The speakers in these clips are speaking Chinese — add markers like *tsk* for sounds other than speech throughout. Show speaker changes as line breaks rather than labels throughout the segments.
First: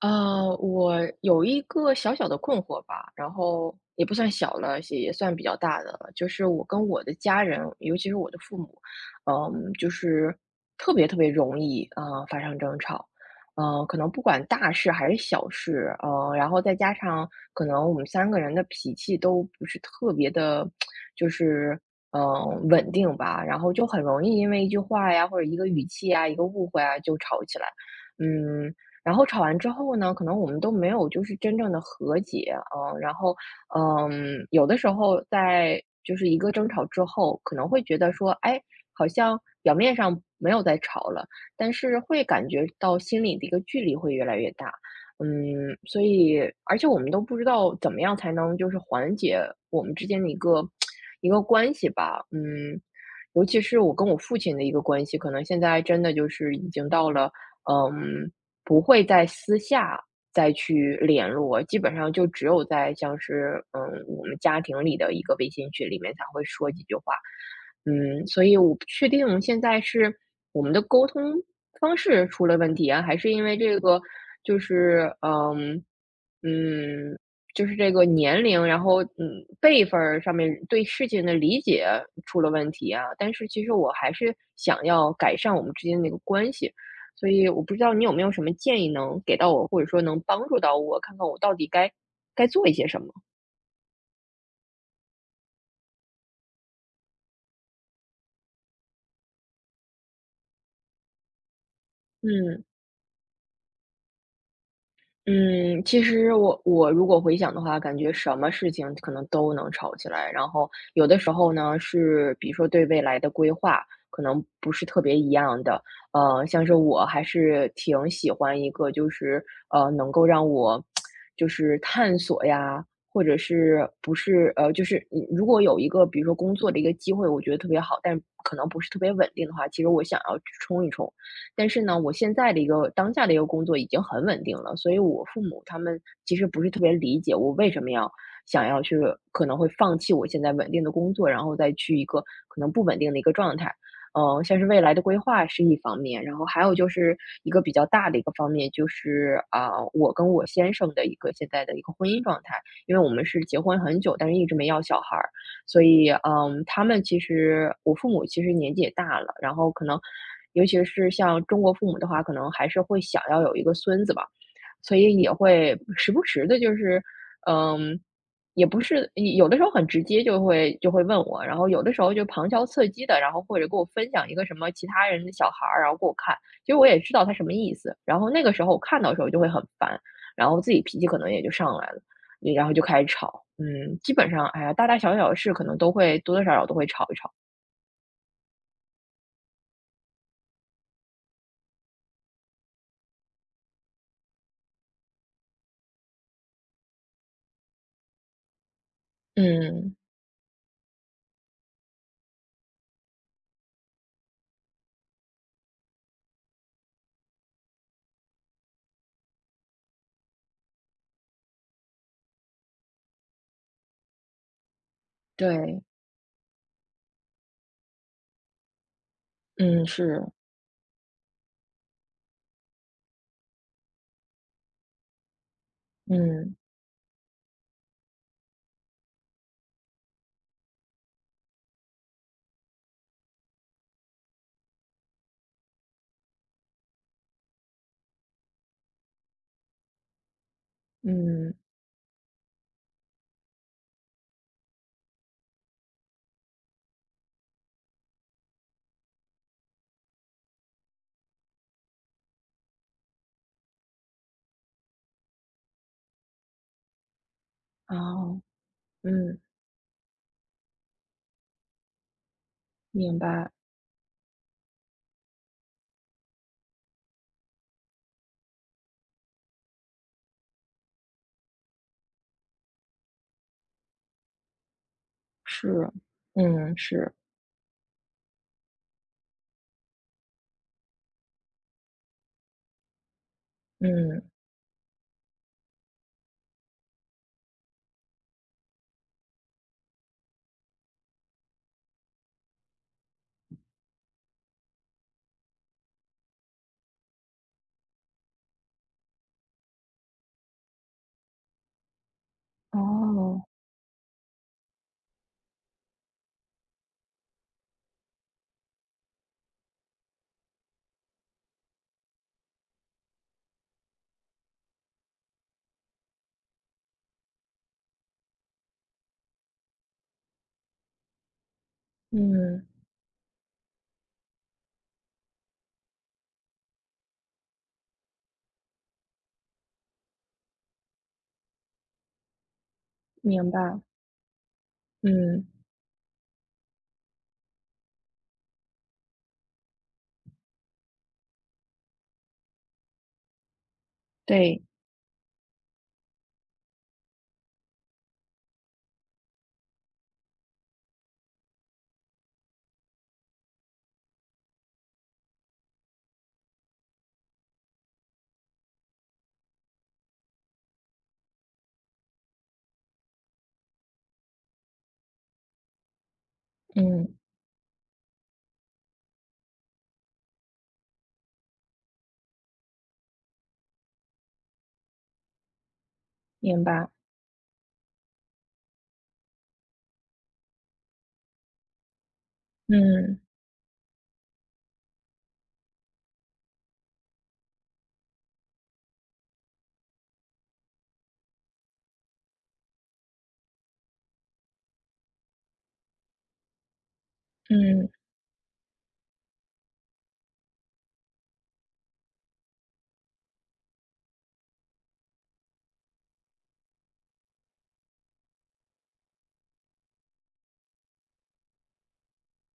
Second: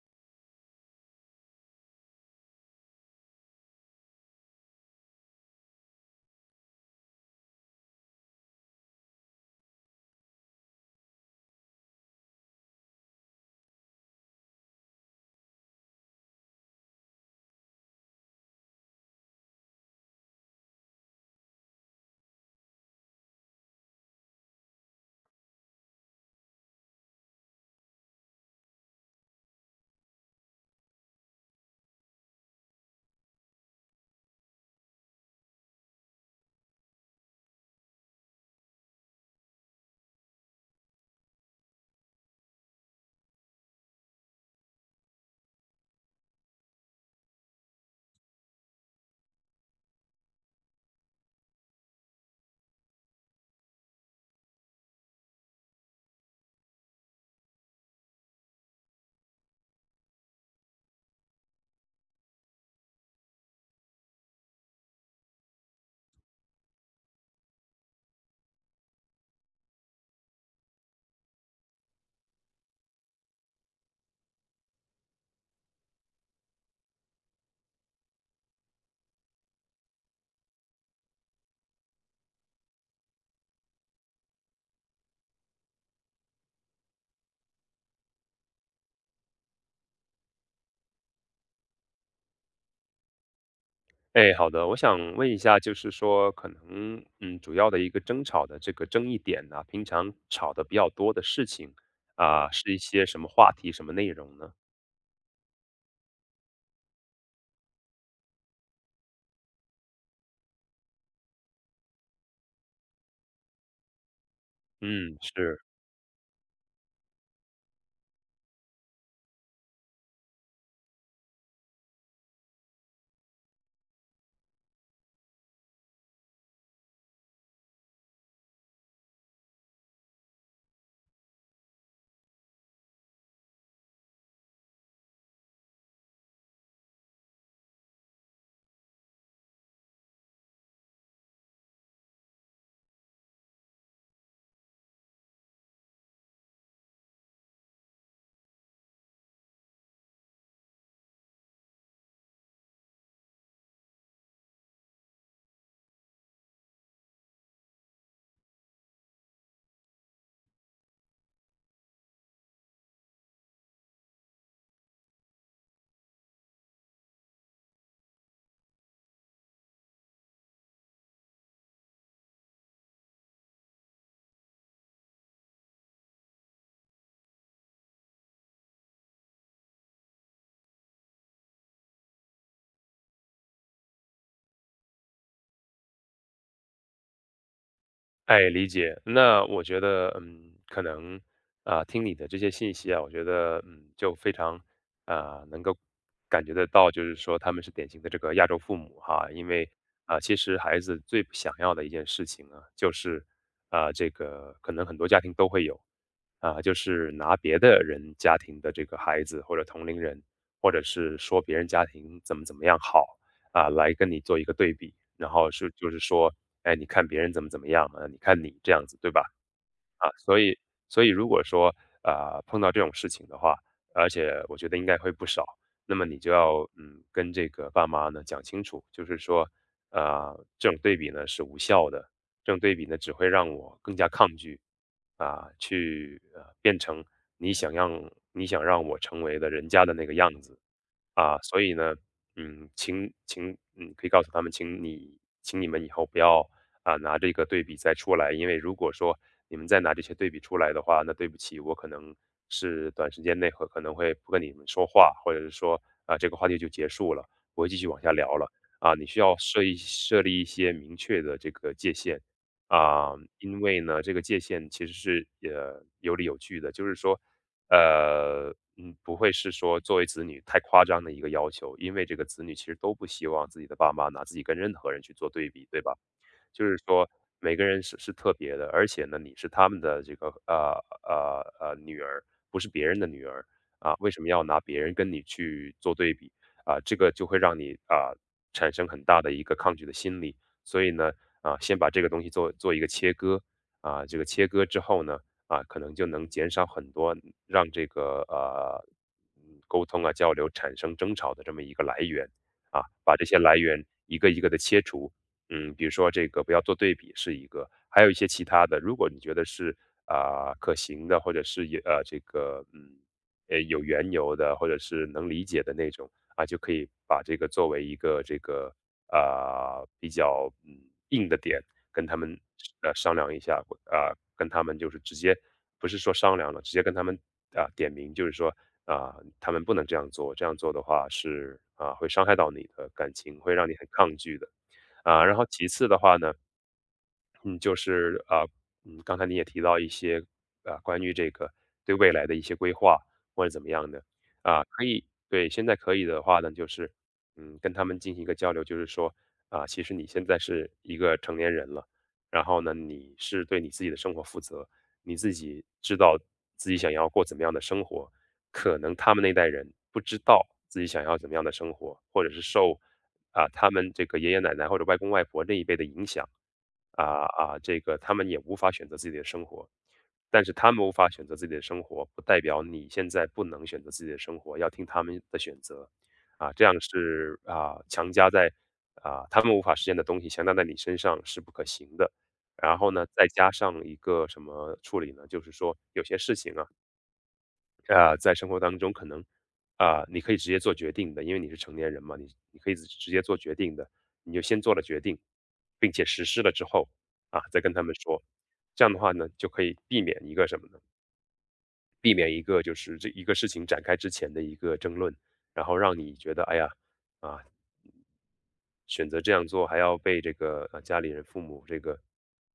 我有一个小小的困惑吧，然后也不算小了，也算比较大的了，就是我跟我的家人，尤其是我的父母，嗯，就是特别特别容易，发生争吵，可能不管大事还是小事，然后再加上可能我们三个人的脾气都不是特别的，就是,稳定吧，然后就很容易因为一句话呀，或者一个语气啊，一个误会啊，就吵起来。嗯，然后吵完之后呢，可能我们都没有就是真正的和解，嗯，然后，嗯，有的时候在就是一个争吵之后，可能会觉得说，哎，好像表面上没有在吵了，但是会感觉到心里的一个距离会越来越大，嗯，所以而且我们都不知道怎么样才能就是缓解我们之间的一个 *tsk* 一个关系吧，嗯，尤其是我跟我父亲的一个关系，可能现在真的就是已经到了。嗯，不会在私下再去联络，基本上就只有在像是，嗯，我们家庭里的一个微信群里面才会说几句话。嗯，所以我不确定现在是我们的沟通方式出了问题啊，还是因为这个就是，嗯，嗯，就是这个年龄，然后，嗯，辈分儿上面对事情的理解出了问题啊。但是其实我还是想要改善我们之间的一个关系。所以我不知道你有没有什么建议能给到我，或者说能帮助到我，看看我到底该做一些什么？
哎，好的，我想问一下，就是说，可能主要的一个争吵的这个争议点呢、平常吵的比较多的事情啊、
嗯。
是一些什么话题、什么内容呢？
嗯，其实我如果回想的话，感觉什么事情可能都能吵起来。然后有的时候呢，是比如说对未来的规划可能不是特别
嗯，
一样
是。
的。像是我还是挺喜欢一个，就是能够让我就是探索呀，或者是不是就是你如果有一个比如说工作的一个机会，我觉得特别好，但可能不是特别稳定的话，其实我想要去冲一冲。但是呢，我现在的一个当下的一个工作已经很稳定了，所以我父母他们其实不是特别理解我为什么要想要去可能会放弃我现在稳定的工作，然后再去一个可能不稳定的一个状态。像是未来的规划是一方面，然后还有就是一个比较大的一个方面，就是啊、我跟我先生的一个现在的一个婚姻状态，因为我们是结婚很久，但是一直没要小孩儿，所以，嗯，他们其实我父母其实年纪也大了，然后可能尤其是像中国父母的话，可能还是会想要有一个孙子吧，所以也会时不时的，就是嗯，也不是有的时候很直接就会问我，然后有的时候就旁敲侧击的，然后或者给我分享一个什么其他人的小孩儿，然后给我看，其实我也知道他什么意思，然后那个时候我看到的时候就会很烦，然后自己脾气可能也就上来了。然后就开始吵。嗯，基本上，哎呀，大大小小的事可能都会多多少少都会吵一吵。
哎，理解。那我觉得，可能啊，听你的这些信息啊，我觉得，就非常啊，能够感觉得到，就是说他们是典型的这个亚洲父母哈，因为
嗯，
啊，其实孩子最不想要的一件事情啊，就是啊，这个可能很多家庭都会有啊，就是拿别的人家庭的这个孩子或者同龄人，或者是说别人家庭怎么怎么样好啊，来跟你做一个对比，然后是
对，
就是说，哎，你看别人怎么怎么样啊，你看你这样子，对吧？
嗯，
啊，
是，
所以如果说啊、碰到这种事情的话，而且我觉得应该会不少，那么你就
嗯
要跟这个爸妈呢讲清楚，就是说，啊、这种对比呢是无效的，这种对比呢只会让我更加抗拒啊、去变成你想让你想让我成为的人家的那个样子啊，
嗯，
所以呢，请，可以告诉他们，请你们以后不要啊拿这个对比再出来，因为如果说你们再拿这些对比出来的话，那对不起，我可能是短时间内和可能会不跟你们说话，或者是说啊这个话题就结束了，不会继续往下聊
哦，
了啊。你需要
嗯，
设立一些明确的这个界限啊，
明白，
因为呢这个界限其实是有理有据的，就是说不会是说作为子女太夸张的一个要求，因为这个子女其实都不希望自己的爸妈拿自己跟任何人去做对比，对
是，
吧？就
嗯，
是说
是，
每个人是特别的，而且呢，你是他们的这个女儿，不是别人的女儿啊，为什
嗯，
么要拿别人跟你去做对比啊？这个就会让你啊产生很大的一个抗拒的心理，所以呢啊，先把这个东西做一个切割啊，这个切割之后呢啊，可能就能减少很多让这个沟通啊交流产生争吵的这么一个来源啊，把这些
哦，
来源一个一个的切除比如说这个不要做对比是一个，还有一些其他的，如果你觉得是啊、可行的，或者是也这个有缘由的，或者是能理解的那种啊，就可以把这个作为一个这个啊、比较硬的点跟他们
嗯，
商量一下啊、跟他们就是直接不是说商量了，直接跟他们啊、点名，就是说啊、他们不能这样做，这样做的话是啊、会伤害到你的感情，
明
会让你
白，
很抗拒的。啊，然后
嗯，
其次的话呢，嗯，就是啊，刚才你也提到一些啊，关于这个对未来的一些规划或者怎么样的
对，
啊，可以对，现在可以的话呢，就是跟他们进行一个交流，就是说啊，其实你现在是一个成年人了，然后呢，你是对你自己的生活负责，你自己知道自己想要过怎么样的生活，可能他们那代人不知道自己想要怎么样的生活，或者是受啊他们这个爷爷奶奶或者外公外婆那一辈的影响。
嗯，
这个他们也无法选择自己的生活，但是他们无法选择自己的生活，不代表你现在不能选择自己的生活，要听他们的选择，啊，
明
这样
白，
是啊强加在啊他们无法实现的东西强加在你身上是不可行的。然后呢，
嗯
再加上一个什么处理呢？就是说有些事情啊。在生活当中可能，啊、你可以直接做决定的，因为你是成年人嘛，你可以直接做决定的，你就先做了决定，并且实施了之后，啊，再跟他
嗯，
们说，这样的话呢，就可以避免一个什么呢？避免一个就是这一个事情展开之前的一个争论，然后让你觉得，哎呀，啊，选择这样做，还要被这个家里人、父母这个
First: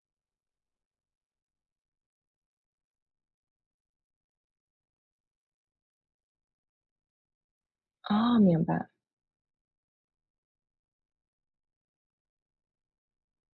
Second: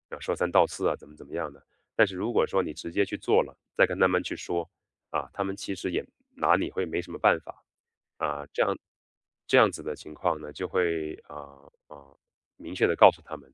啊说三道四啊，怎么怎么样的。但是如果说你直接去做了，再跟他们去说啊，他们其实也拿你会没什么办法
哦，
啊。
明白，
这样子的情况呢，就会啊明确的告诉他们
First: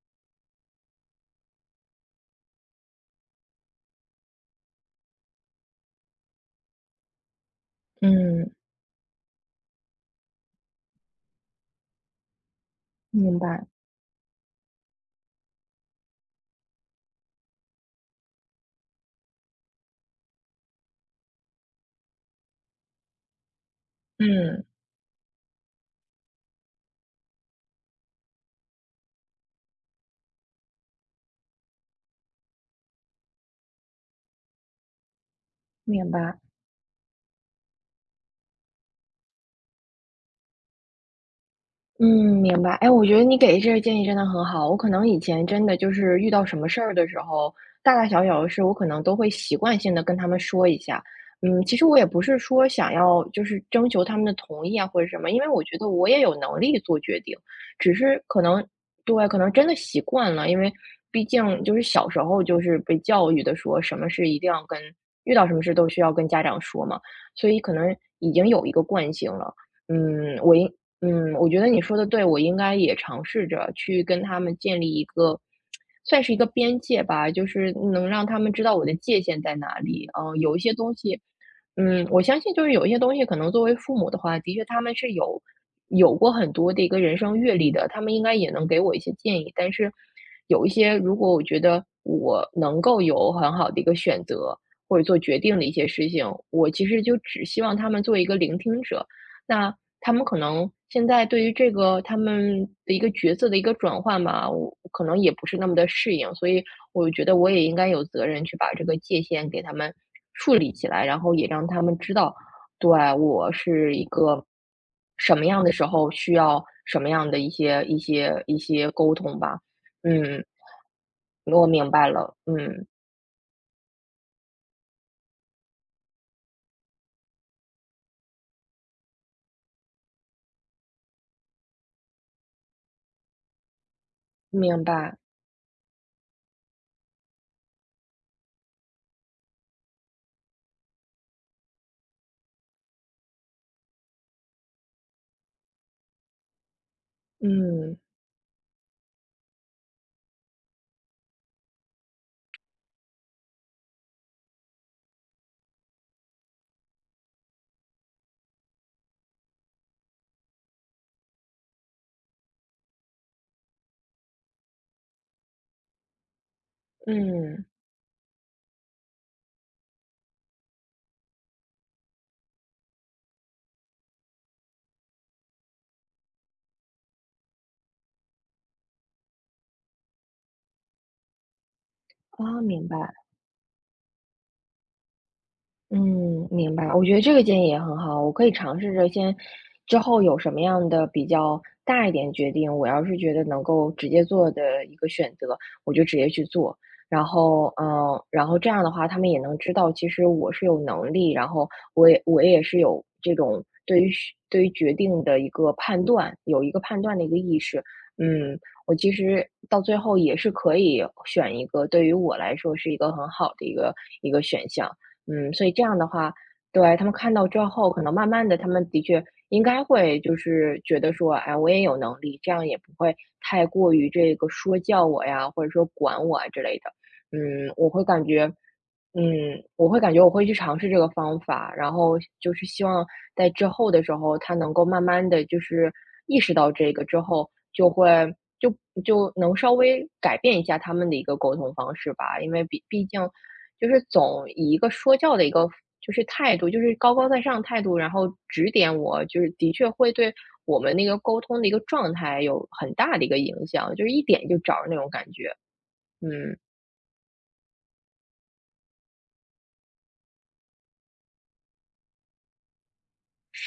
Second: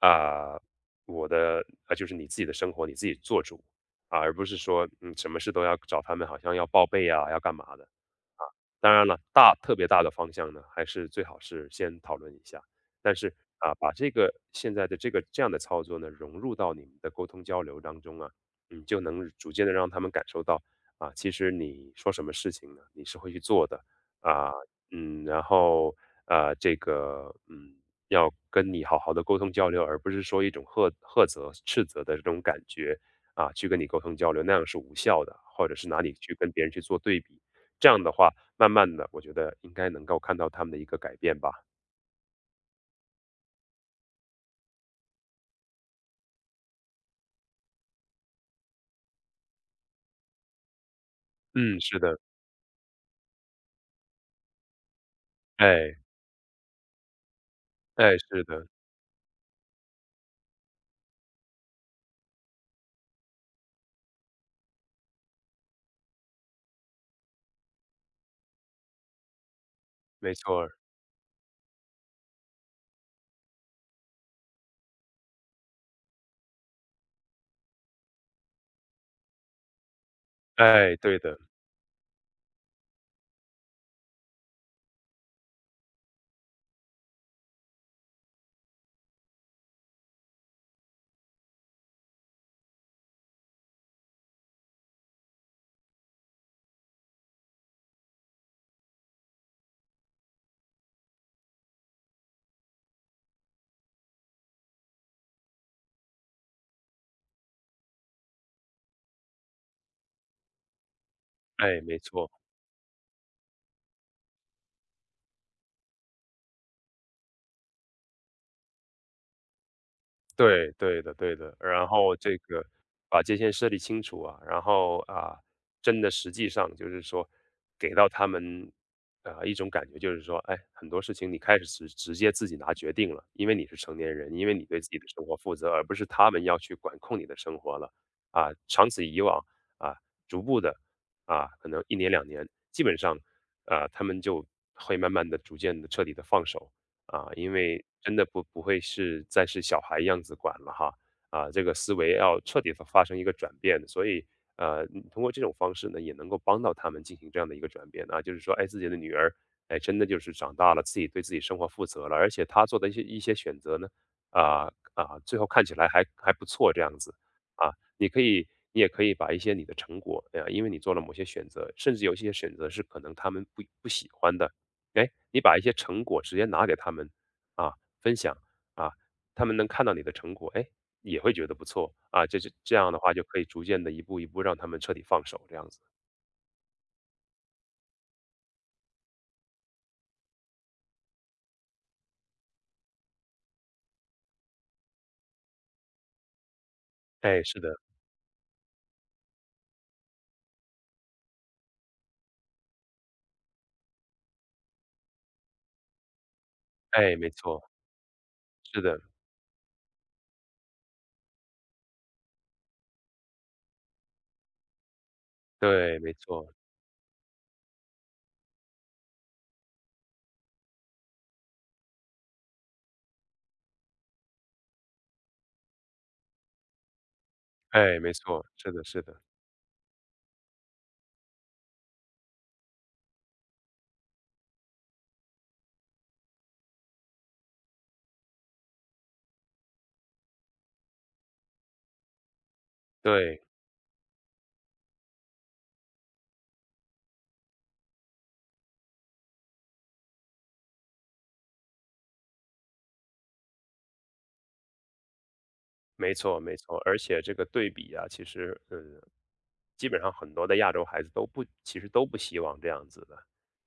啊，我的啊就是你自己的生活你自己做主啊，而不是说什么事都要找他们，好像要报备啊，要干嘛的。
嗯，
当然了，特别大的方向呢，还是最好是先讨论一下。但是
明白，
啊，把这个现在的这个这样的操作呢，融入到你们的沟通交流当中啊，你就能逐渐的让他们感受到啊，其实你说什么事情呢，你是会去做的啊，
嗯，
然后这个要跟你好好的沟通交流，而不是说一种呵呵责、斥责的这种感觉啊，去跟你沟通交流，那样是无效的，或者是拿
明
你去
白。
跟别人去做对比，这样的话。慢慢的，我觉得应该能够看到他们的一个改变吧。
嗯，明白。哎，我觉得你给这个建议真的很好。我可能以前真的就是遇到什么事儿的时候，大大小小的事，我可能都会习惯性的跟他们说一下。嗯，其
嗯，
实我
是
也
的，
不是说想要就是征求他们的同意啊或者什么，因为我觉得
哎，
我也有能力做决定，只
哎，
是可
是
能
的，
对，可能真的习惯了，因为毕竟就是小时候就是被教育的说什么事一定要跟遇到什么事都需要跟家长说嘛，所以可能已经有一个惯性了。
没
嗯，我
错
应
儿，
嗯，我觉得你说的对，我应该也尝试着去跟他们建立一个，算是一个边界吧，就是能让他们知道我的界限在哪里。嗯，有一些东
哎，对
西，
的，
嗯，我相信就是有一些东西，可能作为父母的话，的确他们是有过很多的一个人生阅历的，他们应该也能给我一些建议。但是有一些，如果我觉得我能够有很好的一个选择或者做决定的一些事情，我其实就只希望他们做一个聆听者。那他们可能现在对于这个他们的一个角色的一个转换吧，我可能也不是那么的适应，所以我觉得我也应该有责任去把这个界限给他们树理起来，然后也让他
哎，
们
没
知
错。
道，对，我是一个什么样的时候需要什么样的一些沟通吧。嗯，
对，对的对的。
我
然
明白
后
了，
这个
嗯，
把界限设立清楚啊，然后啊，真的实际上就是说给到他们，啊一种感觉就是说，哎，很多事情你开始直接自己拿决定了，因为你是成年人，因为你对
明
自己的
白，
生活负责，而不是他们要去管控你的生活了。啊，长此以往，啊，逐步的啊，可能一年2年，基本上，啊，他们就会慢慢的、逐渐的、彻底的放手。啊，因为
嗯，
真的不会是再是小孩样子管了哈，啊，这个思维要彻底的发生一个转变，所以通过这种方式呢，也能够帮到他们进行这样的一个转变啊，就是说，哎，自己的女儿，哎，真的就是长大了，自己对自己生活负责了，而且她做的一些选择呢，最后看起来还不错这样子
嗯，
啊，你可以。你也可以把一些你的成果，哎呀，因为你做了某些选择，甚至有一些选择是可能他们不喜欢的，哎，你把一些成果直接拿给他们啊，分享啊，他们能看到你的成果，哎，也会觉得不错啊。
啊，
这
明
样
白。
的话，就可以逐渐的一步一步让他们彻底放手，这样子。
嗯，明白。我觉得这个建议也很好，我可以尝试着先，之后有什么样的比较大一点决定，我要是觉得能够直接做的一个选择，我就直接去做。然
哎，是的，
后，嗯，然后这样的话，他们也能知道，其实我是有能力，然后我也是有这种对于选对于决定的一个判断，有一个判
哎，
断的一
没
个意
错，
识。嗯，
是
我
的，
其实到最后也是可以选一个对于我来说是一个很好的一个选项。嗯，所以这样
对，
的
没
话，
错，
对，他们看到之后，可能慢慢的，他们的确应该会就是觉得说，哎，我也有能力，这样也不会太过于这个说教我呀，或者说管我啊之类的。嗯，我
哎，
会
没
感
错，
觉
是的，是的，
嗯，我会感觉我会去尝试这个方法，然后就是希望在之后的时候，他能够慢慢的就是意识到这个之后，就会就就能稍微改变一下他们的一个沟通方式吧。因为毕竟
对。
就是总以一个说教的一个就是态度，就是高高在上态度，然后指点我，就是的确会对我们那个沟通的一个状态有很大的一个影响，就是一点就着那种感觉。
没错，没
嗯，
错，而且这个对比啊，其实，基本上很多的亚洲孩子都不，其实都不希望这样子的，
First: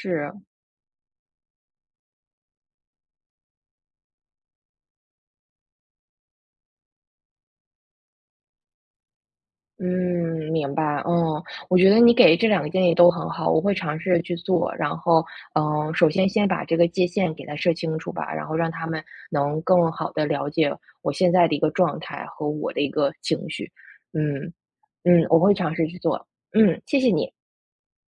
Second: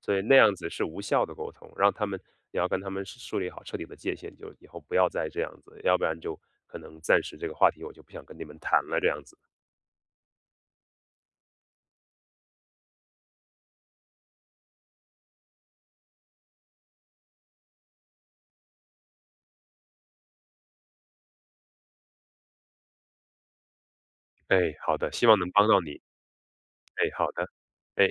所以那样子是无效的沟通，让他们也要跟他们是树立好彻底的界限，就以后不要再这样子，要不然就可能暂时这个话题我就不想跟你们谈了这样子。
嗯，明白，嗯，我觉得你给这两个建议都很好，我会尝试去做。然后，嗯，首先先把这个界限给它设清楚吧，然后让他们能更好的了解我现在的一个状态和我的一个情绪。嗯
哎，好的，
嗯，
希望
我
能
会
帮
尝
到
试去
你。
做。嗯，谢谢
哎，
你。
好的，哎。